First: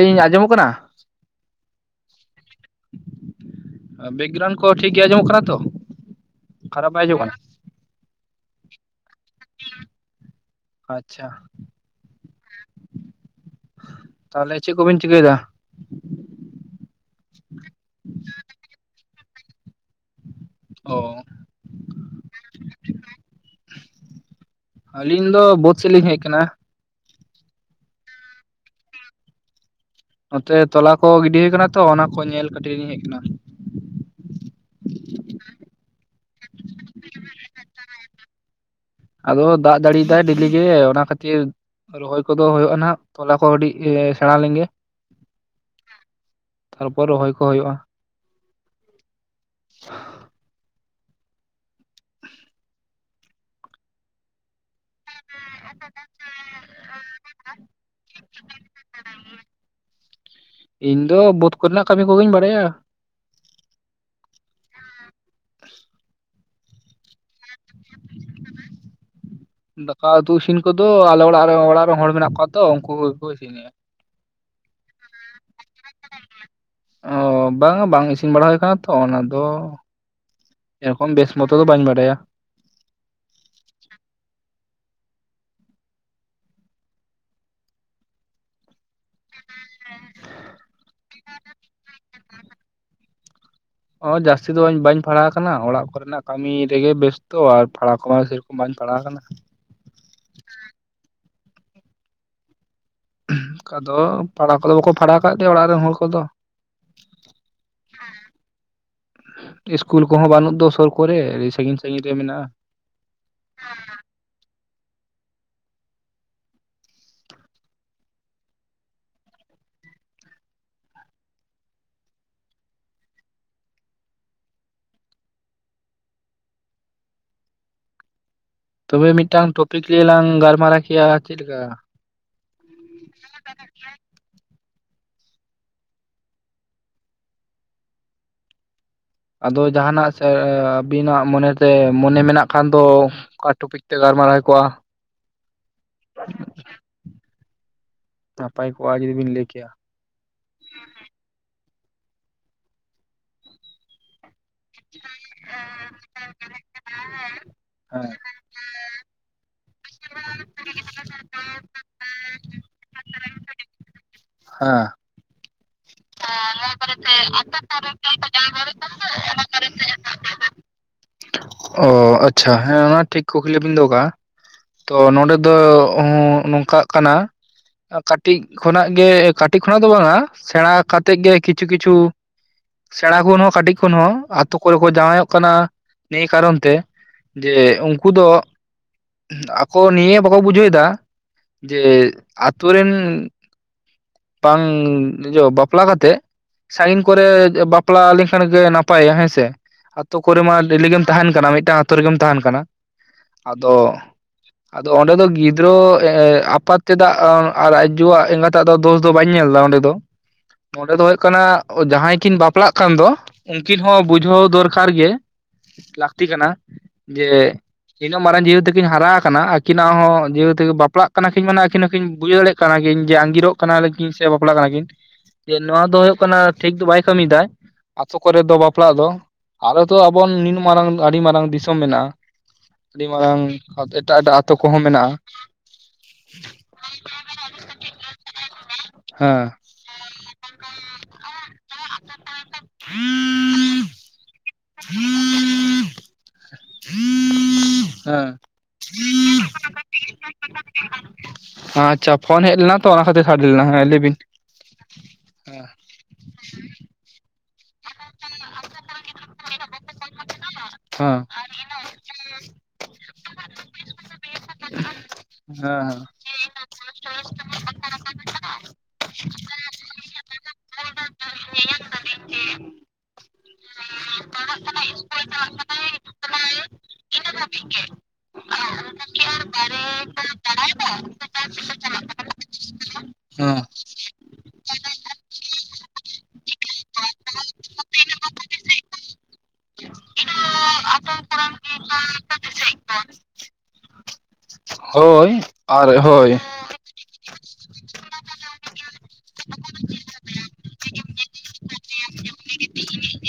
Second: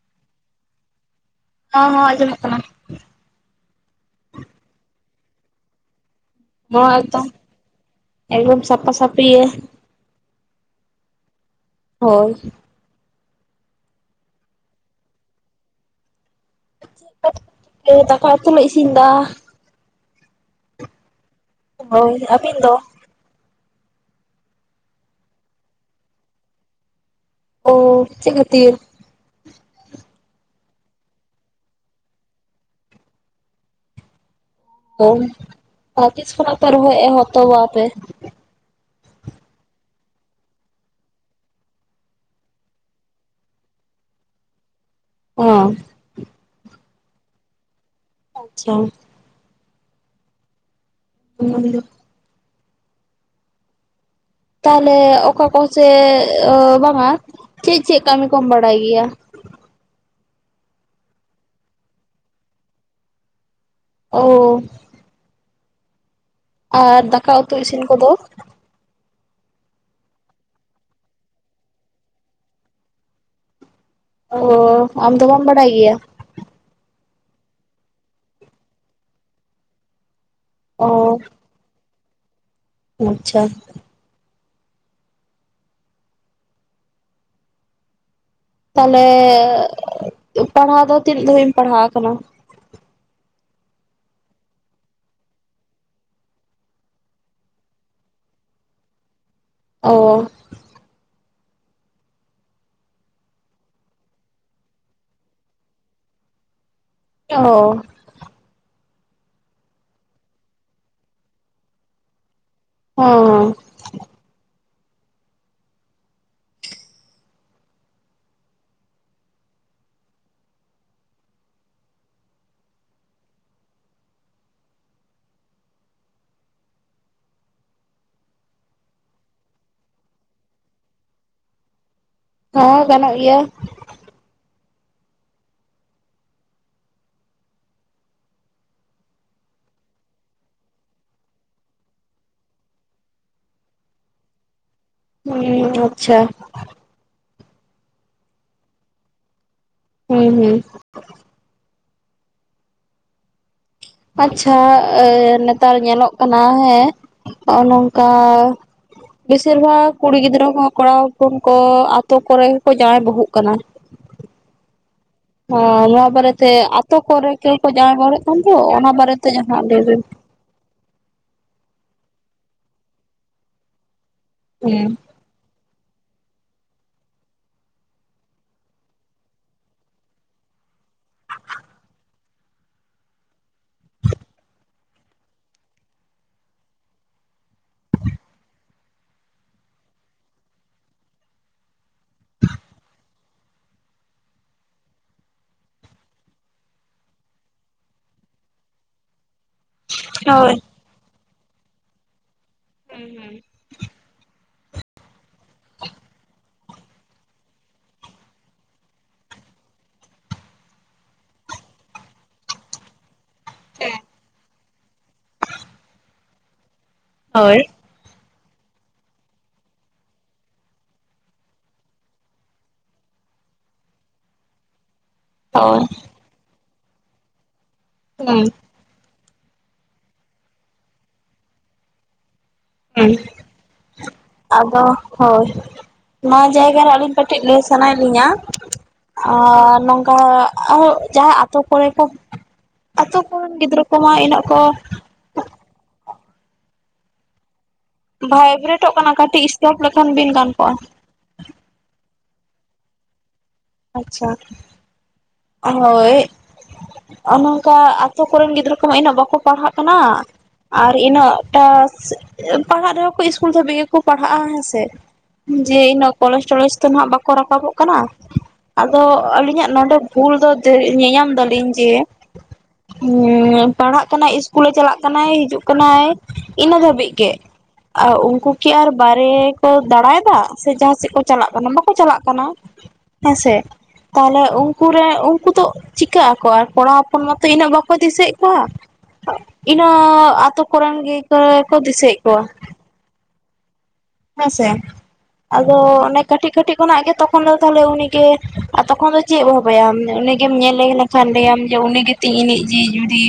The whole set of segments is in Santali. ᱤᱧ ᱟᱸᱡᱚᱢ ᱠᱟᱱᱟ ᱦᱚᱸ ᱦᱚᱸ ᱟᱸᱡᱚᱢᱚᱜ ᱠᱟᱱᱟ ᱵᱮᱜᱨᱟᱹᱣᱩᱱᱰ ᱠᱚ ᱴᱷᱤᱠ ᱜᱮ ᱟᱸᱡᱚᱢᱚᱜ ᱠᱟᱱᱟ ᱛᱚ ᱠᱷᱟᱨᱟᱯ ᱵᱟᱭ ᱱᱚᱣᱟᱛᱟᱢ ᱟᱸᱡᱚᱢᱚᱜ ᱠᱟᱱᱟ ᱮᱠᱫᱚᱢ ᱥᱟᱯᱷᱟ ᱥᱟᱯᱷᱤ ᱟᱪᱪᱷᱟ ᱦᱚᱭ ᱛᱟᱦᱚᱞᱮ ᱪᱮᱫ ᱠᱚᱵᱤᱱ ᱪᱤᱠᱟᱹᱭ ᱮ ᱫᱟ ᱦᱮᱸ ᱫᱟᱠᱟ ᱩᱛᱩ ᱞᱮ ᱤᱥᱤᱱᱮᱫᱟ ᱚᱸ ᱦᱚᱭ ᱟᱹᱵᱤᱱ ᱫᱚ ᱟᱹᱞᱤᱧ ᱫᱚ ᱵᱟᱹᱫᱽ ᱥᱮᱫ ᱞᱤᱧ ᱦᱮᱡ ᱟᱠᱟᱱᱟ ᱚ ᱪᱮᱫ ᱠᱷᱟᱹᱛᱤᱨ ᱱᱚᱛᱮ ᱛᱚᱞᱟ ᱠᱚ ᱜᱤᱰᱤ ᱟᱠᱟᱱᱟ ᱛᱚ ᱚᱱᱟ ᱠᱚ ᱧᱮᱞ ᱠᱟᱹᱴᱤᱡ ᱞᱤᱧ ᱦᱮᱡ ᱟᱠᱟᱱᱟ ᱦᱚᱣ ᱟᱫᱚ ᱛᱤᱥ ᱠᱷᱚᱱᱟᱜ ᱯᱮ ᱨᱦᱚᱭ ᱮᱦᱚᱵ ᱛᱟᱵᱚ ᱟᱯᱮ ᱟᱫᱚ ᱫᱟᱜ ᱡᱟᱲᱤᱭᱫᱟᱭ ᱰᱤᱞᱤ ᱜᱮ ᱚᱱᱟ ᱠᱷᱟᱹᱛᱤᱨ ᱨᱚᱦᱚᱭ ᱠᱚᱫᱚ ᱦᱚᱭᱜᱼᱟ ᱱᱟᱦᱟᱜ ᱛᱚᱞᱟ ᱠᱚ ᱟᱹᱰᱤ ᱥᱮᱬᱟ ᱞᱮᱱᱜᱮ ᱚᱸᱟ ᱛᱟᱨᱯᱚᱨ ᱨᱚᱦᱚᱭ ᱠᱚ ᱦᱩᱭᱩᱜᱼᱟ ᱟᱪᱪᱷᱟ ᱾ [unintelligible] ᱦᱩᱸ ᱛᱟᱦᱚᱞᱮ ᱚᱠᱟ ᱠᱚ ᱥᱮ ᱵᱟᱝᱟ ᱪᱮᱫ ᱪᱮᱫ ᱠᱟᱹᱢᱤ ᱠᱚᱢ ᱵᱟᱲᱟᱭ ᱜᱮᱭᱟ? ᱤᱧ ᱫᱚ ᱵᱟᱹᱫᱽ ᱠᱚᱨᱮᱱᱟᱜ ᱠᱟᱹᱢᱤ ᱠᱚ ᱜᱮᱧ ᱵᱟᱲᱟᱭᱟ ᱾ ᱳ ᱟᱨ ᱫᱟᱠᱟ ᱩᱛᱩ ᱤᱥᱤᱱ ᱠᱚᱫᱚ ᱫᱟᱠᱟ ᱩᱛᱩ ᱤᱥᱤᱱ ᱠᱚᱫᱚ ᱟᱞᱮ ᱚᱲᱟᱜ ᱚᱲᱟᱜ ᱨᱮᱱ ᱦᱚᱲ ᱢᱮᱱᱟᱜ ᱠᱚᱣᱟ ᱛᱚ ᱩᱱᱠᱩ ᱜᱮ ᱠᱚ ᱤᱥᱤᱱᱼᱟ ᱾ ᱚ ᱾ ᱟᱢ ᱫᱚ ᱵᱟᱢ ᱵᱟᱲᱟᱭ ᱜᱮᱭᱟ? ᱚ ᱾ ᱵᱟᱝᱟ ᱵᱟᱝ ᱤᱥᱤᱱ ᱵᱟᱲᱟ ᱦᱩᱭ ᱠᱟᱱᱟ ᱛᱚ ᱚᱱᱟ ᱫᱚ ᱚ ᱮᱨᱚᱠᱚᱢ ᱵᱮᱥ ᱢᱚᱛᱚ ᱫᱚ ᱵᱟᱹᱧ ᱵᱟᱰᱟᱭᱟ ᱾ ᱟᱪᱪᱷᱟ ᱾ ᱛᱟᱦᱚᱞᱮ ᱯᱟᱲᱦᱟᱣ ᱫᱚ ᱛᱤᱱᱟᱹᱜ ᱫᱷᱟᱣᱤᱡ ᱮᱢ ᱯᱟᱲᱦᱟᱣ ᱟᱠᱟᱱᱟ? ᱚ ᱾ ᱡᱟᱹᱥᱛᱤ ᱫᱚ ᱵᱟᱹᱧ ᱯᱟᱲᱦᱟᱣ ᱟᱠᱟᱱᱟ ᱚᱲᱟᱜ ᱠᱚᱨᱮᱱᱟᱜ ᱠᱟᱹᱢᱤ ᱨᱮᱜᱮ ᱵᱮᱥᱛᱚ ᱟᱨ ᱯᱟᱲᱦᱟᱣ ᱠᱚᱢᱟ ᱥᱮᱨᱚᱠᱚᱢ ᱵᱟᱹᱧ ᱯᱟᱲᱟᱣ ᱟᱠᱟᱱᱟ ᱾ ᱚ ᱾ ᱚᱱᱠᱟ ᱫᱚ ᱯᱟᱲᱦᱟ ᱠᱚᱫᱚ ᱵᱟᱠᱚ ᱯᱟᱲᱦᱟᱣ ᱟᱠᱟᱫ ᱜᱮᱭᱟ ᱚᱲᱟᱜ ᱨᱮᱱ ᱦᱚᱲ ᱠᱚᱫᱚ ᱾ ᱚ ᱾ ᱤᱥᱠᱩᱞ ᱠᱚᱦᱚᱸ ᱵᱟᱹᱱᱩᱜ ᱫᱚ ᱥᱩᱨ ᱠᱚᱨᱮ ᱟᱹᱰᱤ ᱥᱟᱺᱜᱤᱧ ᱥᱟᱺᱜᱤᱧ ᱨᱮ ᱢᱮᱱᱟᱜᱼᱟ ᱾ ᱦᱮᱸ ᱦᱮᱸ ᱾ ᱛᱚᱵᱮ ᱢᱤᱫᱴᱟᱝ ᱴᱚᱯᱤᱠᱨᱮ ᱞᱟᱝ ᱜᱟᱞᱢᱟᱨᱟᱣ ᱠᱮᱭᱟ ᱪᱮᱫ ᱞᱮᱠᱟ? ᱦᱮᱸ ᱜᱟᱱᱚᱜ ᱜᱮᱭᱟ ᱾ ᱟᱫᱚ ᱡᱟᱦᱟᱱᱟᱜ ᱥᱮ ᱟᱹᱵᱤᱱᱟᱜ ᱢᱚᱱᱮ ᱛᱮ ᱢᱚᱱᱮ ᱢᱮᱱᱟᱜ ᱠᱷᱟᱱ ᱫᱚ ᱚᱠᱟ ᱴᱚᱯᱤᱠ ᱛᱮ ᱜᱟᱞᱢᱟᱨᱟᱣ ᱦᱩᱭ ᱠᱚᱜᱼᱟ ᱦᱮᱸ ᱟᱪᱪᱷᱟ ᱾ ᱯᱟᱯᱟᱭ ᱠᱚ ᱟᱫ ᱡᱩᱫᱤ ᱵᱤᱱ ᱞᱟᱹᱭ ᱠᱮᱭᱟ ᱾ ᱦᱮᱸ ᱦᱩᱸ ᱾ ᱟᱪᱪᱷᱟ ᱱᱮᱛᱟᱨ ᱧᱮᱞᱚᱜ ᱠᱟᱱᱟ ᱦᱮᱸ ᱱᱚᱜᱼᱚᱭ ᱱᱚᱝᱠᱟ ᱦᱮᱸ ᱵᱮᱥᱤᱨ ᱵᱷᱟᱜᱽ ᱠᱩᱲᱤ ᱜᱤᱫᱽᱨᱟᱹ ᱠᱚ ᱠᱚᱲᱟ ᱦᱚᱯᱚᱱ ᱠᱚ ᱟᱛᱳ ᱠᱚᱨᱮ ᱜᱮ ᱠᱚ ᱡᱟᱶᱟᱭ ᱵᱚᱦᱚᱜ ᱠᱟᱱᱟ ᱾ ᱦᱮᱸ ᱾ ᱱᱚᱣᱟ ᱵᱟᱨᱮᱛᱮ ᱟᱛᱳ ᱠᱚᱨᱮ ᱠᱮᱣ ᱠᱚ ᱡᱟᱸᱢᱚᱲᱮ ᱮᱫ ᱠᱟᱱ ᱫᱚ ᱚᱱᱟ ᱵᱟᱨᱮᱛ ᱮᱜ ᱞᱟᱹᱭ ᱵᱮᱱ? ᱚ ᱟᱪᱪᱷᱟ ᱦᱮᱸ ᱚᱱᱟ ᱴᱷᱤᱠ ᱠᱩᱠᱞᱤ ᱵᱤᱱ ᱫᱚᱦᱚ ᱠᱟᱜᱼᱟ ᱾ ᱦᱩᱸ ᱛᱚ ᱱᱚᱰᱮ ᱫᱚ ᱱᱚᱝᱠᱟᱜ ᱠᱟᱱᱟ ᱠᱟᱹᱴᱤᱡ ᱠᱷᱚᱱᱟᱜ ᱜᱮ ᱠᱟᱹᱴᱤᱡ ᱠᱷᱚᱱᱟᱜ ᱫᱚ ᱵᱟᱝᱟ ᱥᱮᱬᱟ ᱠᱟᱛᱮᱫ ᱜᱮ ᱠᱤᱪᱷᱩ ᱠᱤᱪᱷᱩ ᱥᱮᱬᱟ ᱠᱷᱚᱱ ᱦᱚᱸ ᱠᱟᱹᱴᱤᱡ ᱠᱷᱚᱱ ᱦᱚᱸ ᱟᱛᱳ ᱠᱚᱨᱮ ᱠᱚ ᱡᱟᱶᱟᱭᱚᱜ ᱠᱟᱱᱟ ᱾ ᱱᱤᱭᱟᱹ ᱠᱟᱨᱚᱱ ᱛᱮ ᱡᱮ ᱩᱱᱠᱩ ᱫᱚ ᱟᱠᱚ ᱱᱤᱭᱟᱹ ᱵᱟᱠᱚ ᱵᱩᱡᱷᱟᱹᱣ ᱫᱟ ᱡᱮ ᱟᱛᱳ ᱨᱮᱱ ᱵᱟᱝ ᱵᱟᱯᱞᱟ ᱠᱟᱛᱮ ᱥᱟᱜᱤᱱ ᱠᱚᱨᱮ ᱵᱟᱯᱞᱟ ᱞᱮᱱᱠᱷᱟᱱ ᱜᱮ ᱱᱟᱯᱟᱭᱟ ᱦᱮᱸ ᱥᱮ ᱟᱛᱳ ᱠᱚᱨᱮ ᱦᱳᱭ ᱢᱟ ᱰᱮᱞᱤ ᱜᱮᱢ ᱛᱟᱦᱮᱱ ᱠᱟᱱᱟ ᱢᱤᱫᱴᱟᱝ ᱟᱛᱳ ᱨᱮᱜᱮᱢ ᱛᱟᱦᱮᱱ ᱠᱟᱱᱟ ᱾ ᱦᱩᱸ ᱦᱩᱸ ᱾ ᱟᱫᱚ ᱟᱫᱚ ᱚᱸᱰᱮ ᱫᱚ ᱜᱤᱫᱽᱨᱟᱹ ᱟᱯᱟᱛ ᱪᱮᱫᱟᱜ ᱟᱨ ᱟᱡᱡᱚᱣᱟᱜ ᱮᱸᱜᱟᱛᱟᱜ ᱫᱚ ᱫᱳᱥ ᱫᱚ ᱵᱟᱹᱧ ᱧᱮᱞ ᱮᱫᱟ ᱚᱸᱰᱮ ᱫᱚ ᱚᱸᱰᱮ ᱫᱚ ᱦᱩᱭᱩᱜ ᱠᱟᱱᱟ ᱡᱟᱦᱟᱸᱭ ᱠᱤᱱ ᱵᱟᱯᱞᱟ ᱠᱟᱱ ᱫᱚ ᱩᱱᱠᱤᱱ ᱦᱚᱸ ᱵᱩᱡᱷᱟᱹᱣ ᱫᱚᱨᱠᱟᱨ ᱜᱮ ᱾ ᱞᱟᱹᱠᱛᱤ ᱠᱟᱱᱟ ᱡᱮ ᱤᱱᱟᱹᱜ ᱢᱟᱨᱟᱝ ᱡᱤᱦᱮᱛᱩ ᱠᱤᱱ ᱦᱟᱨᱟ ᱟᱠᱟᱱᱟ ᱟᱹᱠᱤᱱᱟᱜ ᱦᱚᱸ ᱡᱤᱦᱮᱛᱩ ᱵᱟᱯᱞᱟᱜ ᱠᱟᱱᱟ ᱠᱤᱱ ᱢᱟᱱᱮ ᱟᱹᱠᱤᱱ ᱦᱚᱸᱠᱤᱱ ᱵᱩᱡᱷᱟᱹᱣ ᱫᱟᱲᱮᱭᱟᱜ ᱠᱟᱱᱟ ᱾ ᱠᱟᱱᱟ ᱠᱤᱱ ᱡᱮ ᱟᱸᱜᱤᱨᱚᱜ ᱠᱟᱱᱟᱤᱱ ᱥᱮ ᱵᱟᱯᱞᱟᱜ ᱠᱟᱱᱟ ᱠᱤᱱ ᱡᱮ ᱦᱳᱭ ᱱᱚᱣᱟ ᱫᱚ ᱦᱩᱭᱩᱜ ᱠᱟᱱᱟ ᱴᱷᱤᱠ ᱫᱚ ᱵᱟᱭ ᱠᱟᱹᱢᱤᱭᱮᱫᱟ, ᱟᱛᱳ ᱠᱚᱨᱮ ᱦᱩᱸ ᱫᱚ ᱵᱟ ᱵᱟᱯᱞᱟᱜ ᱫᱚ ᱟᱨ ᱛᱚ ᱟᱵᱚ ᱱᱤᱱᱟ ᱢᱟᱨᱟᱝ ᱟᱹᱰᱤ ᱢᱟᱨᱟᱝ ᱫᱤᱥᱚᱢ ᱢᱮᱱᱟᱜᱼᱟ᱾ ᱟᱹᱰᱤ ᱢᱟᱨᱟᱝ ᱮᱴᱟᱜ ᱮᱴᱟᱜ ᱟᱛᱳ ᱠᱚᱦᱚᱸ ᱟᱫᱚ ᱢᱮᱱᱟᱜᱼᱟ᱾ ᱦᱳᱭ ᱱᱚᱣᱟ ᱡᱟᱭᱜᱟ ᱨᱮ ᱟᱹᱞᱤᱧ ᱠᱟᱹᱴᱤᱡ ᱞᱟᱹᱭ ᱥᱟᱱᱟᱭᱮᱫ ᱞᱤᱧᱟ ᱾ ᱦᱮᱸ ᱟᱨ ᱱᱚᱝ ᱦᱳᱭ ᱟᱨ ᱡᱟᱦᱟᱸ ᱟᱛᱳ ᱠᱚᱨᱮ ᱠᱚ ᱟᱛᱳ ᱠᱚᱨᱮᱱ ᱜᱤᱫᱽᱨᱟᱹ ᱠᱚᱢᱟ ᱤᱱᱟᱹᱜ ᱠᱚ ᱦᱮᱸ ᱵᱷᱟᱭ ᱵᱨᱮᱴᱚᱜ ᱠᱟᱱᱟ ᱠᱟᱹᱴᱤᱡ ᱥᱴᱚᱯ ᱞᱮᱠᱷᱟᱱ ᱵᱤᱱ ᱜᱟᱱ ᱠᱚᱜᱼᱟ ᱾ ᱟᱪᱷᱟ ᱯᱷᱳᱱ ᱦᱮᱡ ᱞᱮᱱᱟ ᱛᱚ ᱚᱱᱟ ᱠᱷᱟᱹᱛᱤᱨ ᱥᱟᱰᱮ ᱞᱮᱱᱟ, ᱦᱮᱸ ᱞᱟᱹᱭ ᱵᱤᱱ [unintelligible] ᱦᱳᱭ ᱚᱱᱚᱝᱠᱟ ᱟᱛᱳ ᱠᱚᱨᱮᱱ ᱜᱤᱫᱽᱨᱟᱹ ᱠᱚᱢᱟ ᱩᱱᱟᱹᱜ ᱵᱟᱠᱚ ᱯᱟᱲᱦᱟᱜ ᱠᱟᱱᱟ᱾ ᱟᱨ ᱦᱮᱸ ᱤᱱᱟᱹᱜᱴᱟ ᱯᱟᱲᱦᱟᱜ ᱨᱮᱦᱚᱸ ᱠᱚ ᱤᱥᱠᱩᱞ ᱫᱷᱟᱹᱵᱤᱡ ᱜᱮᱠᱚ ᱯᱟᱲᱦᱟᱜᱼᱟ ᱦᱮᱸ ᱥᱮ? ‌ ᱡᱮ ᱦᱮᱸ ᱤᱱᱟᱹᱜ ᱠᱚᱞᱮᱥᱴᱚᱞᱮᱥ ᱫᱚ ᱱᱟᱜ ᱵᱟᱠᱚ ᱨᱟᱠᱟᱵᱚᱜ ᱠᱟᱱᱟ ᱾ ᱟᱫᱚ ᱟᱹᱞᱤᱧᱟᱜ ᱱᱚᱰᱮ ᱵᱷᱩᱞ ᱫᱚ ᱧᱮᱧᱟᱢ ᱫᱟᱞᱤᱧ ᱡᱮ ᱦᱩᱸ ᱯᱟᱲᱦᱟᱜ ᱠᱟᱱᱟᱭ ᱤᱥᱠᱩᱞᱮ ᱪᱟᱞᱟᱜ ᱠᱟᱱᱟᱭ, ᱦᱤᱡᱩᱜ ᱠᱟᱱᱟᱭ, ᱤᱱᱟᱹ ᱫᱷᱟᱹᱵᱤᱡ ᱜᱮ ᱾ ᱟᱨ ᱩᱱᱠᱩ ᱠᱤ ᱟᱨ ᱵᱟᱨᱮ ᱠᱚ ᱫᱟᱲᱟᱭᱮᱫᱟ, ᱥᱮ ᱡᱟᱦᱟᱸ ᱥᱮᱫ ᱠᱚ ᱪᱟᱞᱟᱜ ᱠᱟᱱᱟ, ᱵᱟᱠᱚ ᱪᱟᱞᱟᱜ ᱠᱟᱱᱟ᱾ ᱦ [unintelligible] ᱦᱮᱸᱥᱮ ᱛᱟᱦᱚᱞᱮ ᱩᱱ ᱩᱱᱠᱩ ᱨᱮ ᱩᱱᱠᱩ ᱫᱚ ᱪᱤᱠᱟᱹᱜ ᱟᱠᱚ ᱟᱨ ᱠᱚᱲᱟ ᱦᱚᱯᱚᱱ ᱢᱟᱛᱚ ᱤᱱᱟᱹᱜ ᱵᱟᱠᱚ ᱫᱤᱥᱟᱹᱮᱫ ᱠᱚᱣᱟ ᱾ ᱤᱱᱟᱹ ᱟᱛᱳ ᱠᱚᱨᱮᱱ ᱜᱮ ᱠᱚ ᱠᱚ ᱫᱤᱥᱟᱹᱭᱮᱫ ᱠᱚᱣᱟ ᱾ ᱦᱮᱸᱥᱮ ᱦᱳᱭ ᱟᱫᱚ ᱟᱨ ᱚᱱᱮ ᱦᱳᱭ ᱠᱟᱹᱴᱤᱡ ᱠᱟᱹᱴᱤᱡ ᱠᱷᱚᱱᱟᱜ ᱜᱮ ᱛᱚ, ᱛᱚᱠᱷᱚᱱ ᱫᱚ ᱛᱟᱦᱚᱞᱮ ᱩᱱᱤ ᱜᱮ, ᱛᱚᱠᱷᱚᱱ ᱫᱚ ᱪᱮᱫ ᱮ ᱵᱷᱟᱵᱟᱭᱟᱢ ᱩᱱᱤ ᱜᱮᱢ ᱧᱮᱞᱮ ᱞᱮᱠᱷᱟᱱ ᱞᱟᱹᱭᱟᱢ ᱩᱱᱤ ᱛᱤᱱᱤᱡ ᱡᱤᱣᱤ ᱡᱩᱨᱤ,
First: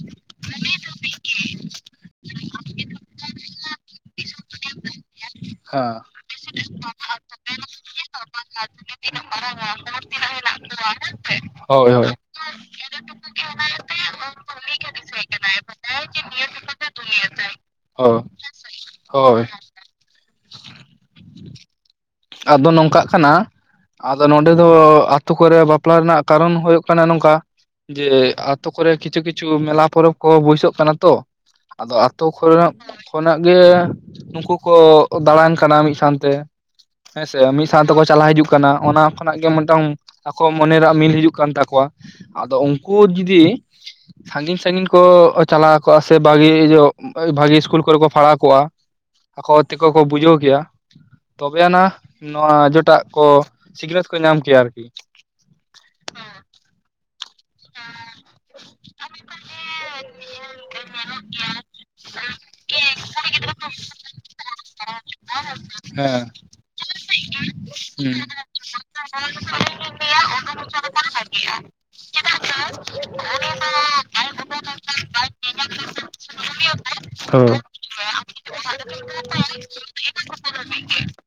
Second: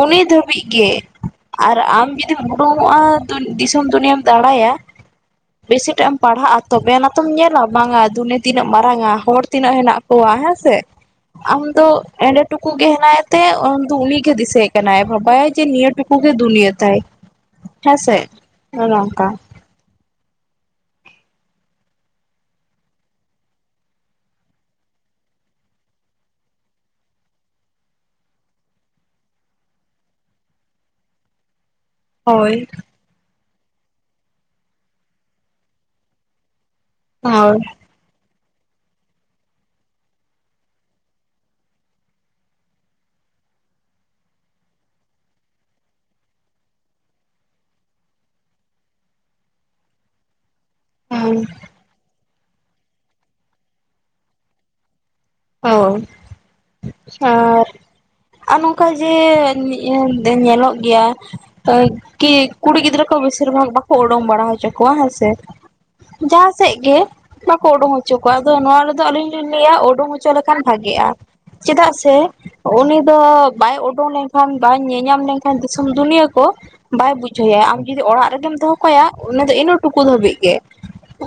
ᱩᱱᱤ ᱫᱷᱟᱹᱵᱤᱡ ᱜᱮ ᱾ ᱟᱨ ᱟᱢ ᱡᱩᱫᱤᱢ ᱩᱰᱩᱝᱚᱜᱼᱟ, ᱫᱤᱥᱚᱢ ᱫᱩᱱᱤᱭᱟᱹᱢ ᱫᱟᱬᱟᱭᱟ, ᱦᱮᱸ ᱵᱮᱥᱤᱴᱟᱜ ᱮᱢ ᱯᱟᱲᱦᱟᱜᱼᱟ ᱛᱚᱵᱮ ᱟᱱᱟᱛᱚᱢ ᱧᱮᱞᱟ ᱵᱟᱝᱟ ᱫᱩᱱᱤᱭᱟᱹ ᱛᱤᱱᱟᱹᱜ ᱢᱟᱨᱟᱝᱟ, ᱦᱚᱲ ᱛᱤᱱᱟᱹᱜ ᱦᱮᱱᱟᱜ ᱠᱚᱣᱟ ᱦᱮᱸ ᱥᱮ ᱾ [unintelligible] ᱟᱢ ᱫᱚ ᱦᱳᱭ ᱮᱸᱰᱮ ᱴᱩᱠᱩ ᱜᱮ ᱦᱮᱱᱟᱭ ᱛᱮ ᱩᱱ ᱩᱱᱤᱜᱮ ᱫᱤᱥᱟᱹᱭ ᱠᱟᱱᱟᱭ ᱵᱟᱵᱟᱭ ᱡᱮ ᱱᱤᱭᱟᱹ ᱴᱩᱠᱩ ᱜᱮ ᱫᱩᱱᱤᱭᱟᱹ ᱛᱟᱭ ᱾ [unintelligible] ᱚᱱᱮ ᱚᱝᱠᱟ ᱦᱳᱭ ᱟᱫᱚ ᱱᱚᱝᱠᱟᱜ ᱠᱟᱱᱟ ᱾ ᱟᱫᱚ ᱱᱚᱰᱮ ᱫᱚ ᱟᱛᱳ ᱠᱚᱨᱮ ᱵᱟᱯᱞᱟ ᱨᱮᱱᱟᱜ ᱠᱟᱨᱚᱱ ᱦᱩᱭᱩᱜ ᱠᱟᱱᱟ ᱱᱚᱝᱠᱟ ᱾ ᱡᱮ ᱟᱹᱛᱳ ᱠᱚᱨᱮ ᱠᱤᱪᱷᱩ ᱠᱤᱪᱷᱩ ᱢᱮᱞᱟ ᱯᱚᱨᱚᱵᱽ ᱠᱚ ᱵᱟᱹᱭᱥᱟᱹᱜ ᱠᱟᱱᱟ ᱛᱚ ᱾ ᱟᱫᱚ ᱟᱹᱛᱳ ᱠᱷᱚ ᱦᱳᱭ [unintelligible] ᱠᱷᱚᱱᱟᱜ ᱜᱮ ᱱᱩᱠᱩ ᱠᱚ ᱫᱟᱬᱟᱱ ᱠᱟᱱᱟ, ᱢᱤᱫ ᱥᱟᱶ ᱛᱮ ᱾ ᱦᱮᱸᱥᱮ ᱦᱳᱭ ᱢᱤᱫ ᱥᱟᱶ ᱛᱮᱠᱚ ᱪᱟᱞᱟᱣ ᱦᱤᱡᱩᱜ ᱠᱟᱱᱟ, ᱚᱱᱟ ᱠᱷᱚᱱᱟᱜ ᱜᱮ ᱢᱤᱫᱴᱟᱝ ᱟᱠᱚᱣᱟᱜ ᱢᱚᱱᱮ ᱨᱮᱭᱟᱜ ᱢᱤᱞ ᱦᱤᱡᱩᱜ ᱠᱟᱱ ᱛᱟᱠᱚᱣᱟ, ᱟᱫᱚ ᱩᱱᱠᱩ ᱡᱩᱫᱤ ᱥᱟᱺᱜᱤᱧ ᱥᱟᱺᱜᱤᱧ ᱠᱚ ᱪᱟᱞᱟᱣ ᱠᱚᱜᱼᱟ ᱥᱮ ᱵᱷᱟᱹᱜᱮ ᱧᱚᱜ ᱵᱷᱟᱜᱤ ᱤᱥᱠᱩᱞ ᱠᱚᱨᱮ ᱠᱚ ᱯᱟᱲᱦᱟᱣ ᱠᱚᱜᱼᱟ ᱾ ᱟᱠᱚ ᱛᱮᱠᱚ ᱠᱚ ᱵᱩᱡᱷᱟᱹᱣ ᱠᱮᱭᱟ ᱦᱳᱭ ᱛᱚᱵᱮ ᱟᱱᱟ, ᱱᱚᱣᱟ ᱡᱚᱴᱟᱜ ᱠᱚ ᱥᱤᱠᱷᱱᱟᱹᱛ ᱠᱚ ᱧᱟᱢ ᱠᱮᱭᱟ ᱟᱨᱠᱤ ᱾ ᱦᱳᱭ, ᱟᱨ ᱟᱨ ᱱᱚᱝᱠᱟ ᱡᱮ ᱧᱮᱞᱚᱜ ᱜᱮᱭᱟ ᱾ ᱠᱤ ᱠᱩᱲᱤ ᱜᱤᱫᱽᱨᱟᱹ ᱠᱚ ᱵᱮᱥᱤᱨ ᱵᱷᱟᱜᱽ ᱵᱟᱠᱚ ᱩᱰᱩᱝ ᱵᱟᱲᱟ ᱦᱚᱪᱚ ᱠᱚᱣᱟ ᱦᱮᱸ ᱥᱮ ᱾ ᱦᱮᱸ ᱡᱟᱦᱟᱸ ᱥᱮᱫ ᱜᱮ ᱵᱟᱠᱚ ᱩᱰᱩᱝ ᱦᱚᱪᱚ ᱦᱩᱸ ᱠᱚᱣᱟ ᱟᱫᱚ ᱱᱚᱣᱟ ᱨᱮᱫᱚ ᱟᱹᱞᱤᱧ ᱞᱤᱧ ᱞᱟᱹᱭᱟ ᱩᱰᱩᱝ ᱚᱪᱚ ᱦᱚᱪᱚ ᱞᱮᱠᱷᱟᱱ ᱵᱷᱟᱜᱤᱜᱼᱟ, ᱪᱮᱫᱟᱜ ᱥᱮ ᱛᱮ ᱩᱱᱤ ᱫᱚ ᱵᱟᱭ ᱩᱰᱩᱝ ᱞᱮᱱ ᱠᱷᱟᱱ ᱵᱟᱭ ᱧᱮᱧᱟᱢ ᱞᱮᱱ ᱠᱷᱟᱱ ᱫᱤᱥᱚᱢ ᱫᱩᱱᱤᱭᱟᱹ ᱠᱚ ᱾ ᱵᱟᱭ ᱵᱩᱡᱷᱟᱹᱣᱭᱟ ᱟᱢ ᱡᱩᱫᱤ ᱚᱲᱟᱜ ᱨᱮᱜᱮᱢ ᱫᱚᱦᱚ ᱠᱟᱭᱟ ᱩᱱᱤ ᱫᱚ ᱤᱱᱟᱹ ᱴᱩᱠᱩ ᱫᱷᱟᱹᱵᱤᱡ ᱜᱮ [unintelligible]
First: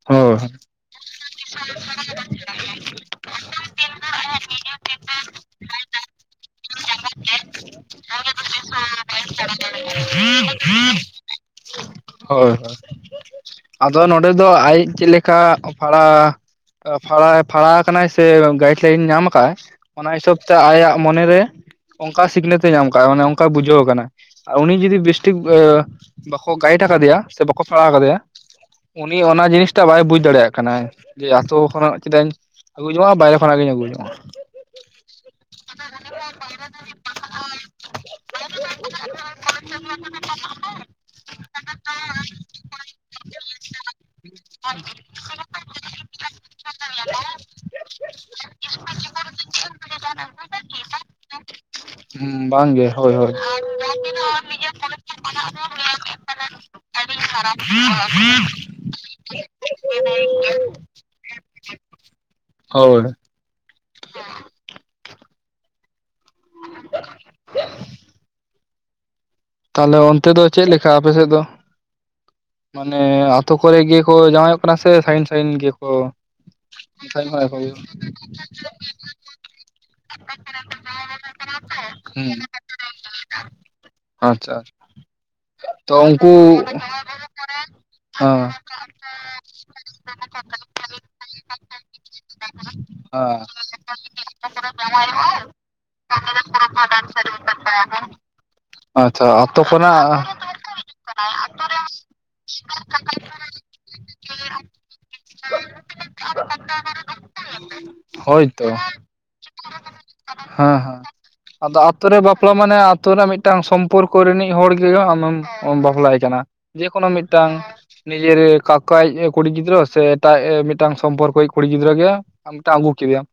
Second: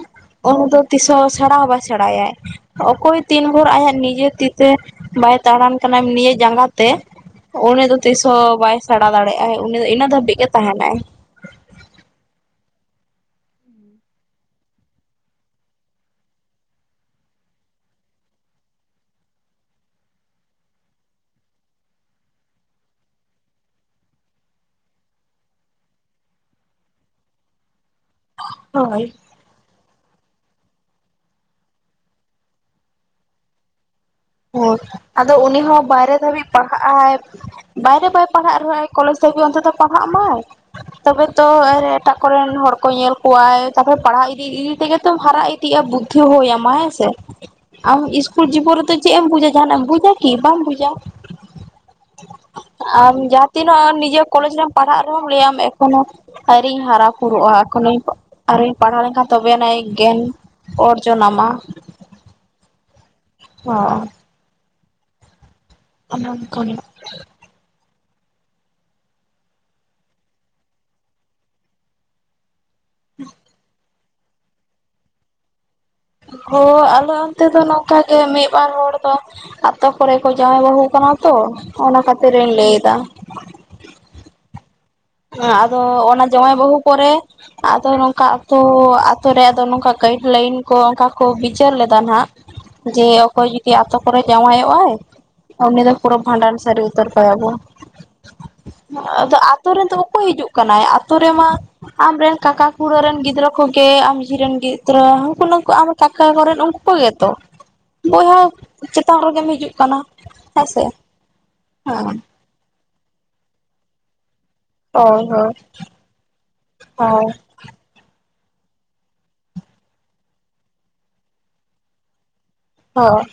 ᱩᱱᱤ ᱫᱚ ᱛᱤᱥᱦᱚᱸ ᱥᱮᱬᱟ ᱦᱚᱸ ᱵᱟᱭ ᱥᱮᱬᱟᱭᱟᱭ ᱾ ᱚᱠᱚᱭ ᱛᱤᱱ ᱵᱷᱳᱨ ᱟᱭᱟᱜ ᱱᱤᱡᱮ ᱛᱤ ᱛᱮ ᱵᱟᱭ ᱫᱟᱲᱟᱱ ᱠᱟᱱᱟ ᱱᱤᱡᱮ ᱡᱟᱸᱜᱟ ᱛᱮ ᱾ ᱩᱱᱤ ᱫᱚ ᱛᱤᱥᱦᱚᱸ ᱵᱟᱭ ᱥᱮᱬᱟ ᱫᱟᱲᱮᱭᱟᱜ ᱟᱭ ᱩᱱᱤ ᱫᱚ ᱤᱱᱟᱹᱜ ᱫᱷᱟᱹᱵᱤᱡ ᱜᱮ ᱛᱟᱦᱮᱱᱟᱭ [unintelligible] ᱦᱳᱭ ᱟᱫᱚ ᱱᱚᱸᱰᱮ ᱫᱚ ᱟᱡ ᱪᱮᱫ ᱞᱮᱠᱟ ᱚᱯᱷᱟᱲᱟ ᱯᱷᱟᱲᱟᱭ ᱯᱷᱟᱲᱟᱭ ᱠᱟᱱᱟ ᱥᱮ ᱜᱟᱭᱤᱰ ᱞᱟᱭᱤᱱ ᱧᱟᱢ ᱟᱠᱟᱫ ᱚᱱᱟ ᱦᱤᱥᱟᱹᱵᱽ ᱛᱮ ᱟᱭᱟᱜ ᱢᱚᱱᱮᱨᱮ ᱚᱱᱠᱟ ᱥᱤᱠᱷᱱᱟᱹᱛ ᱮ ᱧᱟᱢ ᱟᱠᱟᱫᱟ ᱢᱟᱱᱮ ᱚᱱᱠᱟᱭ ᱵᱩᱡᱷᱟᱹᱣ ᱟᱠᱟᱱᱟ ᱩᱱᱤ ᱡᱩᱫᱤ ᱵᱮᱥᱴᱷᱤᱠ ᱵᱟᱠᱚ ᱜᱟᱭᱤᱰ ᱟᱠᱟᱫᱮᱭᱟ ᱥᱮ ᱵᱟᱠᱚ ᱯᱟᱲᱟᱣ ᱟᱠᱟᱫᱮᱭᱟ ᱦᱳᱭ ᱩᱱᱤ ᱚᱱᱟ ᱡᱤᱱᱤᱥ ᱴᱟ ᱵᱟᱭ ᱵᱩᱡᱽ ᱫᱟᱲᱮᱭᱟᱜ ᱠᱟᱱᱟ ᱡᱮ ᱟᱛᱳ ᱠᱷᱚᱱᱟᱜ ᱪᱮᱫᱟᱜ ᱤᱧ ᱟᱹᱜᱩ ᱡᱚᱝᱚᱜᱼᱟ ᱵᱟᱭᱨᱮ ᱠᱷᱚᱱᱟᱜ ᱜᱤᱧ ᱟᱹᱜᱩ ᱡᱚᱝᱚᱜᱼᱟ ᱦᱮᱸ ᱟᱫᱚ ᱩᱱᱤ ᱦᱚᱸ ᱵᱟᱭᱨᱮ ᱫᱷᱟᱹᱵᱤᱡ ᱯᱟᱲᱦᱟᱜᱼᱟᱭ ᱵᱟᱭᱨᱮ ᱵᱟᱭ ᱯᱟᱲᱦᱟᱜ ᱨᱮᱦᱚᱸ ᱳᱭ ᱠᱚᱞᱮᱡᱽ ᱫᱷᱟᱹᱵᱤᱡ ᱚᱱᱛᱚᱛᱚ ᱯᱟᱲᱦᱟᱜ ᱢᱟᱭ ᱛᱚᱵᱮ ᱛᱚ ᱟᱨ ᱮᱴᱟᱜ ᱠᱚᱨᱮᱱ ᱦᱚᱲ ᱠᱚ ᱧᱮᱞ ᱠᱚᱣᱟᱭ ᱛᱟᱯᱚᱨᱮ ᱯᱟᱲᱦᱟᱣ ᱤᱫᱤ ᱤᱫᱤ ᱛᱮᱜᱮᱛᱚ ᱦᱟᱨᱟ ᱠᱟᱹᱤᱡ ᱵᱩᱫᱽᱫᱷᱤ ᱦᱩᱭ ᱟᱢᱟ ᱦᱮᱸ ᱥᱮ ᱟᱢ ᱤᱥᱠᱩᱞ ᱡᱤᱵᱚᱱ ᱨᱮ ᱛᱚ ᱪᱮᱫ ᱮᱢ ᱵᱩᱡᱟ ᱡᱟᱦᱱᱟᱜ ᱮᱢ ᱵᱩᱡᱟ ᱠᱤ ᱵᱟᱢ ᱵᱩᱡᱟ ᱦᱩᱸ ᱵᱟ [unintelligible] ᱟᱢ ᱡᱟᱦᱟᱸ ᱛᱤᱱᱟᱹᱜ ᱱᱤᱡᱮ ᱠᱚᱞᱮᱡᱽ ᱨᱮᱢ ᱯᱟᱲᱦᱟᱜ ᱨᱮᱦᱚᱸᱢ ᱞᱟᱹᱭᱟᱢ ᱮᱠᱷᱚᱱᱳ ᱟᱨᱤᱧ ᱦᱟᱨᱟ ᱵᱩᱨᱩᱜᱼᱟ ᱮᱠᱷᱚᱱᱤ ᱟᱨᱚᱧ ᱯᱟᱲᱦᱟᱣ ᱞᱮᱱᱠᱷᱟᱱ ᱛᱚᱵᱮᱭᱱᱟᱜ ᱜᱮᱭᱟᱱ ᱚᱨᱡᱚᱱᱟᱢᱟ ᱦᱳᱭ ᱦᱚᱸ ᱚᱱᱚᱱ ᱠᱟᱱᱤ [unintelligible] [unintelligible] ᱛᱟᱦᱚᱞᱮ ᱚᱱᱛᱮ ᱫᱚ ᱪᱮᱫ ᱞᱮᱠᱟ ᱟᱯᱮᱥᱮᱫ ᱫᱚ ᱢᱟᱱᱮ ᱟᱛᱳ ᱠᱚᱨᱮ ᱜᱮᱠᱚ ᱡᱟᱶᱟᱭᱚᱜ ᱠᱟᱱᱟ ᱥᱮ ᱥᱟᱜᱤᱧ ᱥᱟᱜᱤᱧ ᱜᱮᱠᱚ ᱦᱚᱭ ᱟᱞᱮ ᱥᱟᱺᱜᱤᱧ ᱠᱷᱚᱱᱟᱜ ᱚᱱᱛᱮ ᱜᱮᱠᱚ ᱫᱚ ᱦᱩᱭᱩᱜ ᱱᱚᱝᱠᱟ ᱜᱮ ᱢᱤᱫ ᱵᱟᱨ ᱦᱚᱲ ᱫᱚ ᱟᱛᱳ ᱠᱚᱨᱮ ᱠᱚ ᱡᱟᱶᱟᱭ ᱵᱟᱹᱦᱩ ᱠᱟᱱᱟ ᱛᱚ ᱚᱱᱟ ᱠᱷᱟᱹᱛᱤᱨ ᱤᱧ ᱞᱟᱹᱭᱮᱫᱟ ᱟᱨ [inaudible] ᱟᱪᱪᱷᱟ ᱟᱪᱪᱷᱟ ᱟᱫᱚ ᱛᱚ ᱚᱱᱟ ᱡᱟᱶᱟᱭ ᱩᱱᱠᱩ ᱵᱟᱹᱦᱩ ᱦᱮᱸ ᱯᱚᱨᱮ ᱟᱫᱚ ᱱᱚᱝᱠᱟ ᱦᱮᱸ ᱟᱹᱛᱩ ᱟᱛᱳ ᱨᱮ ᱟᱫᱚ ᱱᱚᱝᱠᱟ ᱜᱟᱭᱤᱰ ᱞᱟᱹᱭᱤᱱ ᱠᱚ ᱚᱱᱠᱟ ᱠᱚ ᱵᱤᱪᱟᱹᱨ ᱞᱮᱫᱟ ᱦᱟᱸᱜ ᱡᱮ ᱚᱠᱚᱭ ᱡᱚᱫᱤ ᱟᱛᱳ ᱠᱚᱨᱮ ᱡᱟᱶᱟᱭᱚᱜ ᱟᱭ ᱩᱱᱤ ᱫᱚ ᱯᱩᱨᱟᱹ ᱵᱷᱟᱸᱰᱟᱱ ᱥᱟᱹᱨᱤ ᱩᱛᱟᱹᱨ ᱠᱟᱭᱟᱵᱚᱱ ᱟᱪᱪᱷᱟ ᱟᱛᱳ ᱟᱛᱩ ᱨᱮᱫᱚ ᱚᱠᱚᱭ ᱠᱷᱚᱱᱟᱜ ᱦᱤᱡᱩᱜ ᱠᱟᱱᱟᱭ ᱟᱹᱛᱩ ᱨᱮᱢᱟ ᱟᱢᱨᱮᱱ ᱠᱟᱠᱟ ᱠᱷᱩᱲᱟᱹ ᱨᱮᱱ ᱜᱤᱫᱽᱨᱟᱹ ᱠᱚᱜᱮ ᱡᱷᱤᱨᱮᱱ ᱜᱤᱫᱽᱨᱟᱹ ᱦᱟᱱᱠᱩ ᱱᱟᱝᱠᱩ ᱟᱢ ᱫᱟᱠᱟ ᱠᱚᱨᱮᱱ ᱩᱱᱠᱩ ᱠᱚ ᱜᱮ ᱛᱚ ᱵᱚᱭᱦᱟ ᱦᱳᱭᱛᱚ ᱪᱮᱛᱟᱱ ᱨᱮᱜᱮᱢ ᱦᱤᱡᱩᱜ ᱠᱟᱱᱟ ᱦᱮᱸ ᱦᱮᱸᱥᱮ ᱦᱮᱸ ᱟᱫᱚ ᱟᱛᱳ ᱦᱮᱸ ᱨᱮ ᱵᱟᱯᱞᱟ ᱢᱟᱱᱮ ᱟᱹᱛᱩ ᱨᱮᱱᱟᱜ ᱢᱤᱫᱴᱟᱹᱝ ᱥᱚᱢ ᱼᱼ ᱠᱚ ᱨᱤᱱᱤᱡ ᱦᱚᱲ ᱜᱮ ᱦᱳᱭ ᱟᱢᱮᱢ ᱦᱳᱭ ᱵᱟᱯᱞᱟᱭ ᱠᱟᱱᱟ ᱡᱮᱠᱳᱱᱳ ᱦᱳᱭ ᱢᱤᱫᱴᱟᱹᱝ ᱱᱤᱡᱮᱨ ᱠᱟᱠᱟᱭᱤᱡ ᱠᱩᱲᱤ ᱜᱤᱫᱽᱨᱟᱹ ᱥᱮ ᱮᱴᱟᱜ ᱢᱤᱫᱴᱟ, ᱝ ᱥᱚᱢᱯᱚᱨᱠᱚᱭᱤᱡ ᱠᱩᱲᱤ ᱜᱤᱫᱽᱨᱟᱹ ᱜᱮ ᱟᱢ ᱢᱤᱫᱴᱟᱹᱝ ᱟᱹᱜᱩ ᱦᱳᱭ ᱠᱮᱫᱮᱭᱟᱢ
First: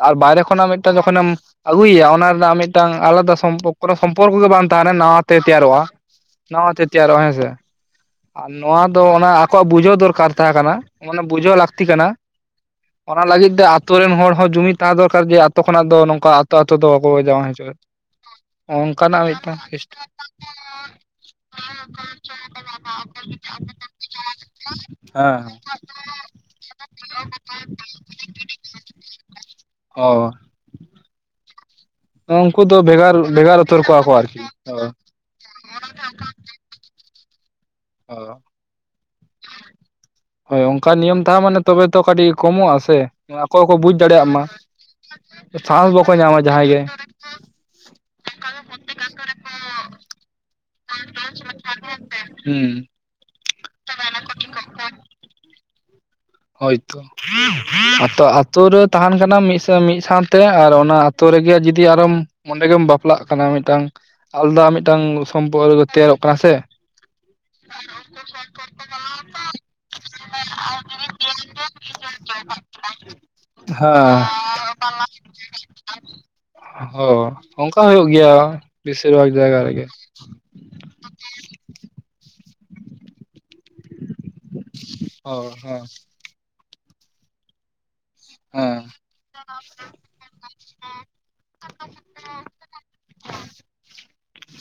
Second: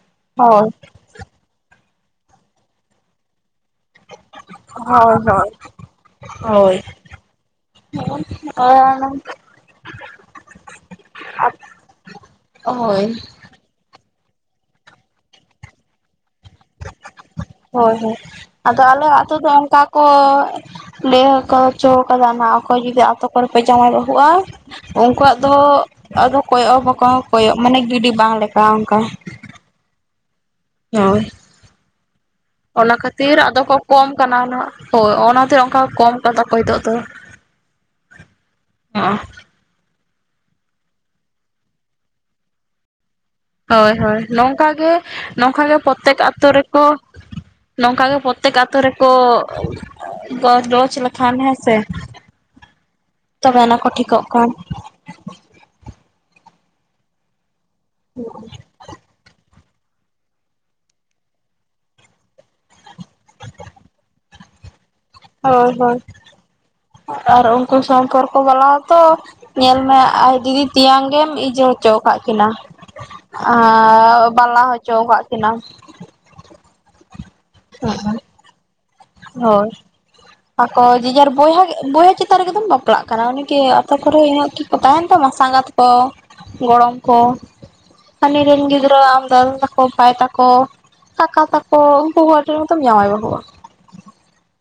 ᱟᱨ ᱵᱟᱭᱨᱮ ᱦᱳᱭ ᱠᱷᱚᱱᱟᱜ ᱢᱤᱫᱴᱟᱹᱝ ᱡᱚᱠᱷᱚᱱᱮᱢ ᱟᱹᱜᱩᱭᱮᱭᱟ ᱚᱱᱟ ᱨᱮᱱᱟᱜ ᱢᱤᱫᱴᱟᱝ ᱟᱞᱟᱫᱟ ᱥᱚᱢᱯᱚᱠ ᱠᱚᱱᱚ ᱥᱚᱢᱚᱨᱠᱚ ᱜᱮ ᱵᱟᱝ ᱛᱟᱦᱞᱮ ᱦᱳᱭ ᱱᱟᱣᱟᱛᱮ ᱦᱳᱭ ᱛᱮᱭᱟᱨᱚᱜᱼᱟ ᱦᱳᱭ ᱱᱟᱣᱟᱛᱮ ᱛᱮᱭᱟᱨᱚᱜᱼᱟ ᱦᱮᱸ ᱥᱮ ᱦᱳᱭ ᱟᱨ ᱱᱚᱣᱟ ᱫᱚ ᱚᱱᱟ ᱟᱠᱚᱣᱟᱜ ᱵᱩᱡᱷᱟᱹᱣ ᱫᱚᱨᱠᱟᱨ ᱛᱟᱦᱮᱸ ᱠᱟᱱᱟ ᱚᱱᱮ ᱵᱩᱡᱷᱟᱹᱣ ᱞᱟᱹᱠᱛᱤ ᱠᱟᱱᱟ ᱦᱳᱭ ᱚᱱᱟ ᱞᱟᱹᱜᱤᱫ ᱛᱮ ᱟᱛᱳ ᱨᱮᱱ ᱦᱚᱲ ᱦᱚᱸ ᱡᱩᱢᱤᱫ ᱛᱟᱦᱮᱸ ᱫᱚᱨᱠᱟᱨ ᱜᱮ ᱟᱛᱳ ᱠᱷᱚᱱᱟᱜ ᱫᱚ ᱱᱚᱝᱠᱟ ᱛᱚ ᱟᱛᱳ ᱫᱚ ᱵᱟᱠᱚ ᱡᱟᱶᱟᱭ ᱦᱚᱪᱚᱭᱮᱫ ᱦᱳᱭ ᱟᱫᱚ ᱟᱞᱮ ᱱᱚᱝᱠᱟᱱᱟᱜ ᱟᱛᱳ ᱫᱚ ᱢᱤᱫᱴᱟᱹᱝ ᱚᱱᱠᱟ ᱠᱚ ᱞᱟᱹᱭ ᱦᱚᱪᱚ ᱠᱟᱫᱟ ᱱᱟ ᱚᱠᱚᱭ ᱡᱩᱫᱤ ᱟᱛᱳ ᱠᱚᱨᱮ ᱯᱮ ᱡᱟᱶᱟᱭ ᱵᱟᱹᱦᱩᱜᱼᱟ ᱩᱱᱠᱩᱣᱟᱜ ᱦᱮᱸ ᱫᱚ ᱟᱫᱚ ᱠᱚᱭᱚᱜ ᱦᱚᱸ ᱵᱟᱠᱚ ᱠᱚᱭᱚᱜ ᱢᱟᱱᱮ ᱜᱤᱰᱤ ᱵᱟᱝ ᱞᱮᱠᱟ ᱚᱱᱠᱟ ᱚ ᱦᱳᱭ ᱩᱱᱠᱩ ᱫᱚ ᱚᱱᱟ ᱵᱷᱮᱜᱟᱨ ᱠᱷᱟᱹᱛᱤᱨ ᱟᱫᱚ ᱵᱷᱮᱜᱟᱨ ᱠᱚ ᱩᱛᱟᱹᱨ ᱠᱚᱣᱟ ᱠᱚᱢ ᱠᱟᱱᱟ ᱟᱨᱠᱤ ᱦᱚᱭ ᱚᱱᱟ ᱛᱮ ᱚᱱᱠᱟ ᱠᱚᱢ [unintelligible] ᱛᱚ ᱚᱠᱚᱭ ᱦᱤᱛᱳᱜ ᱫᱚ ᱚ᱾ ᱦᱳᱭ ᱚᱱᱠᱟ ᱱᱤᱭᱚᱢ ᱛᱟᱦᱮᱢᱟ ᱛᱚᱵᱮ ᱛᱚ ᱠᱟᱹᱴᱤᱡ ᱠᱚᱢᱚᱜᱼᱟ ᱥᱮ᱾ ᱟᱠᱚ ᱦᱚᱸᱠᱚ ᱦᱳᱭ ᱵᱩᱡᱽ ᱦᱳᱭ ᱫᱟᱲᱮᱭᱟᱜ ᱢᱟ᱾ ᱱᱚᱝᱠᱟ ᱜᱮ ᱱᱚᱝᱠᱟ ᱜᱮ ᱥᱟᱦᱚᱥ ᱵᱟᱠᱚ ᱯᱨᱚᱛᱮᱠ ᱧᱟᱢᱟ ᱟᱛᱳ ᱡᱟᱦᱟᱸᱭ ᱜᱮ᱾ ᱨᱮᱠᱚ ᱱᱚᱝᱠᱟ ᱜᱮ ᱯᱨᱚᱛᱮᱠ ᱟᱛᱳ ᱨᱮᱠᱚ ᱮᱜ ᱜᱚ ᱜᱚᱞᱚᱪ‌ ᱞᱮᱠᱼᱼ ᱠᱷᱟᱱ ᱦᱮᱸᱥᱮ, ᱦᱩᱸ ᱛᱚᱵᱮ ᱚᱱᱟ ᱠᱚ ᱴᱷᱤᱠᱚᱜ ᱠᱟᱱ᱾ ᱦᱟᱭᱛᱚ ᱟᱛᱚ ᱟᱛᱩ ᱨᱮᱫᱼᱼ ᱛᱟᱦᱮᱱ ᱠᱟᱱᱟᱢ ᱢᱤᱫ ᱥᱟᱶ ᱥᱟᱶᱛᱮ ᱟᱨ ᱚᱱᱟ ᱟᱛᱳ ᱨᱮᱜᱮ ᱡᱩᱫᱤ ᱟᱨᱚᱢ ᱚᱸᱰᱮ ᱜᱮᱢ ᱵᱟᱯᱼᱼ ᱯᱞᱟᱜ ᱠᱟᱱᱟ᱾ ᱢᱤᱫᱴᱟᱝ ᱟᱞᱟᱫᱟ ᱢᱤᱫᱴᱟᱝ ᱦᱳᱭ ᱥᱚᱢᱯᱚᱨᱠ ᱦᱳᱭ ᱛᱮᱭᱟᱨᱚᱜ ᱠᱟᱱᱟ ᱥᱮ᱾ ᱟᱨ ᱩᱱᱠᱩ ᱥᱚᱢᱯᱚᱨᱠᱚ ᱵᱟᱞᱟᱣ ᱛᱚ ᱧᱮᱞ ᱢᱮ ᱟᱡ ᱫᱤᱫᱤ ᱛᱮᱭᱟᱝ ᱜᱮᱼᱼ ᱜᱮᱢ ᱤᱭᱟᱹ ᱦᱚᱪᱚᱣ ᱠᱟᱜ ᱠᱤᱱᱟ᱾ ᱟᱸᱻ ᱦᱮᱸ ᱵᱟᱞᱟ ᱦᱚᱪᱚᱣ ᱠᱟᱜ ᱠᱤᱱᱟᱢ᱾ ᱦᱚ ᱚᱱᱠᱟ ᱦᱩᱭᱩᱜ ᱜᱮᱭᱟ ᱵᱮᱥᱤᱨ ᱵᱷᱟᱜᱽ ᱡᱟᱭᱜᱟ ᱦᱳᱭ ᱨᱮᱜᱮ᱾ ᱟᱠᱚ ᱡᱮᱡᱟᱨ ᱵᱚᱭᱦᱟ ᱵᱚᱭᱦᱟ ᱪᱮᱛᱟᱱ ᱨᱮᱜᱮᱛᱚᱢ ᱵᱟᱯᱞᱟᱜ ᱠᱟᱱᱟ᱾ ᱚᱱᱤᱠᱤ ᱟᱛᱳ ᱠᱚᱨᱮ ᱤᱱᱟ ᱛᱟᱠᱚ ᱛᱟᱦᱮᱱ ᱛᱟᱢᱟ ᱦᱚ ᱥᱟᱸᱜᱟᱛ ᱦᱮᱸ ᱠᱚ ᱜᱚᱲᱚᱢ ᱠᱚ᱾ ᱦᱟᱱᱤ ᱨᱤᱱ ᱦᱮᱸ ᱜᱤᱫᱽᱨᱟᱹ ᱟᱢ ᱫᱟᱫᱟ ᱛᱟᱠᱚ ᱵᱷᱟᱭ ᱛᱟᱠᱚ᱾ ᱠᱟᱠᱟ ᱛᱟᱠᱚ ᱩᱱᱠᱩ ᱦᱚᱸ ᱟᱰᱤ ᱨᱚᱠᱚᱢ ᱛᱮᱢ‌ ᱡᱟᱶᱟᱭ ᱵᱟᱹᱦᱩᱜ-ᱟ᱾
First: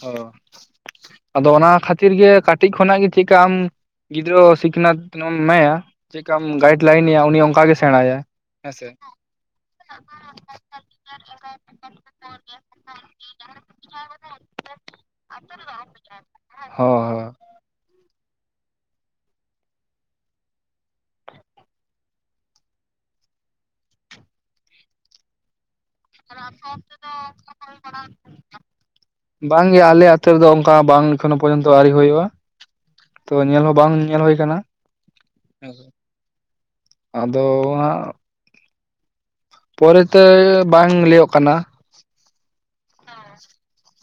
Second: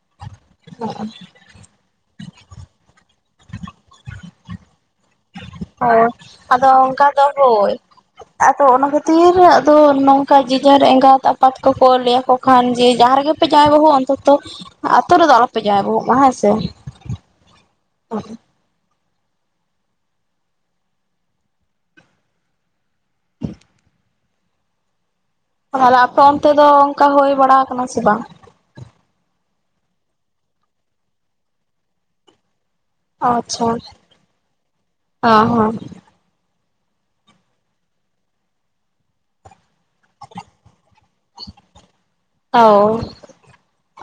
ᱦᱚ᱾ [inaudible] ᱟᱫᱚ ᱚᱱᱟ ᱠᱷᱟᱛᱤᱨ ᱜᱮ ᱠᱟᱴᱤᱡ ᱠᱷᱚᱱᱟᱜ ᱜᱮ ᱪᱮᱜ ᱠᱟ ᱟᱢ ᱜᱤᱫᱽᱨᱟᱹ ᱥᱤᱠᱷᱱᱟᱹᱛᱼᱼ ᱦᱚᱭ ᱟᱫᱚ ᱚᱱᱠᱟ ᱫᱚ ᱩᱱᱤ ᱚᱱᱠᱟ ᱦᱳᱭ ᱜᱮ ᱥᱮᱬᱟᱭᱟ ᱟᱫᱚ ᱚᱱᱟ ᱦᱮᱸᱥᱮ ᱠᱷᱟᱹᱛᱤᱨ ᱟᱫᱚ ᱱᱚᱝᱼᱼ ᱚᱱᱠᱟ ᱡᱤᱡᱟᱨ ᱮᱸᱜᱟᱛ ᱟᱯᱟᱛ ᱠᱚᱠᱚ ᱞᱟᱹᱭᱟ ᱠᱚ ᱠᱷᱟᱱ ᱡᱮ ᱡᱟᱦᱟᱸ ᱨᱮᱜᱮ ᱯᱮ ᱡᱟᱶᱟᱭ ᱵᱟᱹᱦᱩ ᱚᱱᱛᱚᱛᱚᱼᱼ ᱟᱛᱩ ᱨᱮᱫᱚ ᱟᱞᱚ ᱯᱮ ᱡᱟᱶᱟᱭ ᱵᱟᱹᱦᱩᱜ ᱢᱟ ᱦᱮᱸ ᱥᱮ, ᱦᱚ ᱦᱚ ᱦᱚᱸ᱾ ᱛᱟᱦᱚᱞᱮ ᱟᱯᱮ ᱚᱱᱛᱮ ᱫᱚ ᱚᱱᱠᱟ ᱦᱚᱭ ᱵᱟᱲᱟ ᱟᱠᱟᱱᱟ ᱥᱮ ᱵᱟᱝ? ᱵᱟᱝ ᱜᱮ ᱟᱞᱮ ᱟᱛᱩ ᱨᱮᱫᱚ ᱚᱱᱠᱟ ᱵᱟᱝ ᱮᱠᱷᱚᱱᱚ ᱯᱚᱨᱡᱚᱱᱛᱚ ᱟᱣᱨᱤ ᱦᱩᱭᱩᱜ-ᱟ᱾ ᱛᱚ ᱧᱮᱞ ᱟᱪᱪᱷᱟ ᱦᱚᱸ ᱵᱟᱝ ᱧᱮᱞ ᱦᱚᱭ ᱠᱟᱱᱟ, ᱚ ᱦᱮᱸ ᱦᱚᱸ ᱥᱮ᱾ ᱟᱫᱚ ᱦᱟᱸᱜᱼᱼ ᱯᱚᱨᱮ ᱛᱮ ᱵᱟᱝ ᱞᱟᱹᱭᱚᱜ ᱠᱟᱱᱟ᱾ ᱚᱣ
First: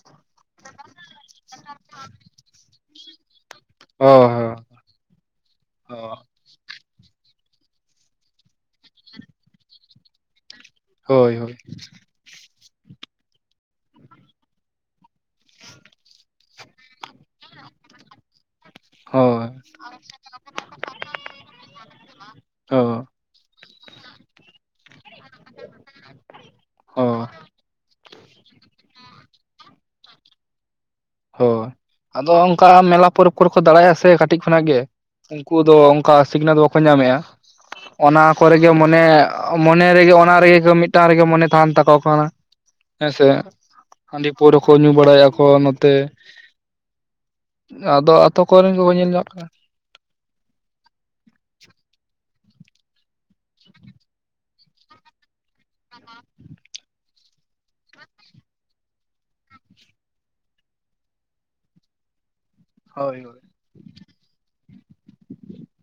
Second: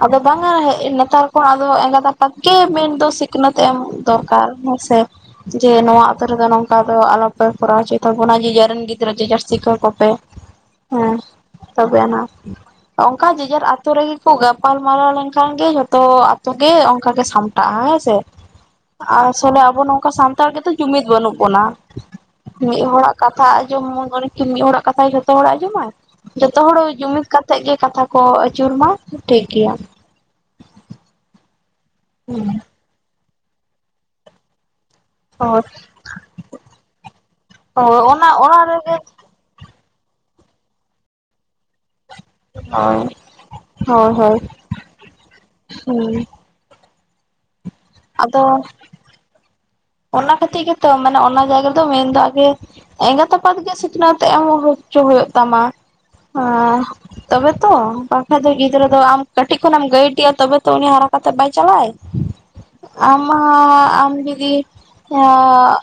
ᱟᱫᱚ ᱵᱟᱝᱟ ᱦᱮᱸᱜ ᱱᱮᱛᱟᱨ ᱠᱷᱚᱱ ᱟᱫᱚ ᱮᱸᱜᱟᱛ ᱟᱯᱟᱛ ᱠᱮ ᱢᱮᱱ ᱫᱚ ᱥᱤᱼᱼ ᱥᱤᱠᱷᱱᱟᱹᱛ ᱮᱢ ᱚ ᱫᱚᱨᱠᱟᱨ ᱦᱮᱸ ᱥᱮ᱾ ᱡᱮ ᱱᱚᱣᱟ ᱟᱛᱩ ᱨᱮᱫᱚ ᱱᱚᱝᱠᱟ ᱫᱚ ᱟᱞᱚ ᱯᱮ ᱠᱚᱨᱟᱣ ᱚᱪᱩᱭ ᱛᱟᱵᱚᱱᱟ᱾ ᱡᱮᱡᱟᱨᱮᱱ ᱜᱤᱫᱽᱨᱟᱹ ᱡᱮᱡᱟᱨ ‌ᱥᱤᱠᱟᱹᱣ ᱠᱚᱯᱮ᱾ [inaudible] ᱦᱮᱸ ᱦᱳᱭ ᱛᱚᱵᱮ ᱟᱱᱟᱜᱼᱼ ᱚᱱᱠᱟ ᱡᱮᱡᱟᱹᱨ ᱟᱛᱩ ᱨᱮᱜᱮ ᱠᱚ ᱜᱟᱯᱟᱞ ᱢᱟᱨᱟᱣ ᱞᱮᱱᱠᱷᱟᱱ ᱜᱮ ᱡᱷᱚᱛᱚ ᱟᱛᱩ ᱜᱮ ᱚᱱᱠᱟ ᱜᱮ ᱥᱟᱢᱴᱟᱜ-ᱟ ᱦᱮᱸ ᱥᱮ᱾ [inaudible] ᱟᱥᱚᱞᱮ ᱟᱵᱚ ᱱᱚᱝᱠᱟ ᱥᱟᱱᱛᱟᱲ ᱜᱮᱛᱚ ᱡᱩᱢᱤᱫ ᱵᱟᱹᱱᱩᱜ ᱵᱚᱱᱟ ᱚ ᱢᱤᱫ ᱦᱚᱲᱟᱜᱼᱼ ᱠᱟᱛᱷᱟ ᱟᱸᱡᱚᱢᱟᱭ ᱢᱚ ᱩᱱᱮ ᱠᱤ ᱢᱤᱫ ᱦᱚᱲᱟᱜ ᱠᱟᱛᱷᱟᱭ ᱡᱷᱚᱛᱚ ᱦᱚᱲᱟᱜ ᱟᱸᱡᱚᱢᱟᱭ ᱡᱷᱚᱛᱚ ᱦᱚᱲ ᱡᱩᱢᱤᱫ ᱚ ᱠᱟᱛᱼ ᱛᱮᱜ ᱜᱮ ᱠᱟᱛᱷᱟ ᱠᱚ ᱟᱹᱪᱩᱨ ᱢᱟ ᱴᱷᱤᱠ ᱜᱮᱭᱟ᱾ ᱦᱳᱭ ᱟᱫᱚ ᱚᱱᱠᱟ ᱢᱮᱞᱟ ᱯᱚᱨᱚᱵᱽ ᱠᱚᱨᱮ ᱠᱚ ᱫᱟᱲᱬᱟᱭᱟ ᱥᱮ ᱠᱟᱴᱤᱡ ᱠᱷᱚᱱᱟᱜ ᱜᱮ᱾ ᱩᱱᱠᱩ ᱦᱳᱭ ᱫᱚ ᱚᱱᱠᱟ ᱥᱤᱠᱷᱱᱟᱹᱛ ᱵᱟᱠᱚ ᱧᱟᱢᱮᱜ-ᱟ᱾ ᱚᱱᱟ ᱠᱚᱨᱮ ᱜᱮ ᱢᱚᱱᱮᱼᱼ ᱢᱚᱱᱮ ᱨᱮᱜᱮ ᱚᱱᱟ ᱨᱮᱜᱮ ᱢᱤᱫᱴᱟᱝ ᱨᱮᱜᱮ ᱢᱚᱱᱮ ᱛᱟᱦᱮᱸᱱ ᱛᱟᱠᱚ ᱠᱟᱱᱟ᱾ ᱦᱳᱭ ᱦᱮᱸ ᱥᱮ ᱦᱳᱭ ᱦᱟᱸᱰᱤ ᱦᱳᱭ ᱯᱟᱹᱣᱨᱟᱹ ᱠᱚ ᱧᱩ ᱵᱟᱲᱟᱭᱟ ᱠᱚ ᱱᱚᱛᱮᱼᱼ ᱦᱩᱸ ᱟᱫᱚ ᱟᱛᱳ ᱠᱚᱨᱮ ᱜᱮᱵᱚᱱ ᱧᱮᱞ ᱧᱟᱢᱚᱜ ᱠᱟᱱ᱾ ᱚᱱᱟ ᱠᱷᱟᱹᱛᱤ ᱜᱮᱛᱚ ᱢᱟᱱᱮ ᱚᱱᱟ ᱡᱟᱭᱜᱟ ᱨᱮᱫᱚ ᱢᱮᱱ ᱫᱚ ᱟᱜᱮ ᱼᱼ ᱮᱸᱜᱟᱛ ᱟᱯᱟᱛ ᱜᱮ ᱥᱤᱠᱷᱱᱟᱹᱛ ᱮᱢ ᱦᱚᱪᱩ ᱦᱚᱭᱩᱜ ᱛᱟᱢᱟ, ᱦᱮᱸᱻ᱾ ᱛᱚᱵᱮ ᱛᱚ ᱵᱟᱝ ᱠᱷᱟᱡ ᱫᱚ ᱜᱤᱫᱽᱨᱟᱹ ᱫᱚ ᱟᱢ ᱠᱟᱹᱴᱤᱡ ᱠᱷᱚᱱᱟᱢ ᱜᱟᱹᱭᱤᱰᱤᱭᱟ ᱛᱚᱵᱮ ᱛᱚ ᱩᱱᱤ ᱦᱟᱨᱟ ᱠᱟᱛᱮᱜ ᱵᱟᱭ ᱪᱟᱞᱟᱜ ᱟᱭ᱾ ᱦᱳᱭ ᱟᱢ ᱦᱳᱭ ᱦᱚᱸ ᱟᱢ ᱡᱩᱫᱤ ᱦᱚᱸᱜᱻᱼᱼ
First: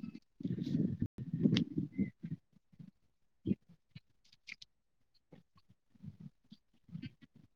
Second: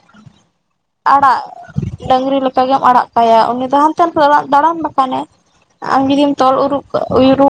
ᱟᱲᱟᱜ ᱰᱟᱹᱝᱜᱽᱨᱤ ᱞᱮᱠᱟ ᱜᱮᱢ ᱟᱲᱟᱜ ᱠᱟᱭᱟ᱾ ᱩᱱᱤ ᱫᱚ ᱦᱟᱱᱛᱮ ᱱᱟᱛᱮᱱ ᱫᱟᱬᱟᱱ ᱵᱟᱠᱷᱟᱱᱮᱼᱼ ᱟᱢ ᱡᱩᱫᱤᱢ ᱛᱚᱞ ᱩᱨᱩᱜ ᱠᱟ ᱩᱭᱨᱩᱜᱼᱼ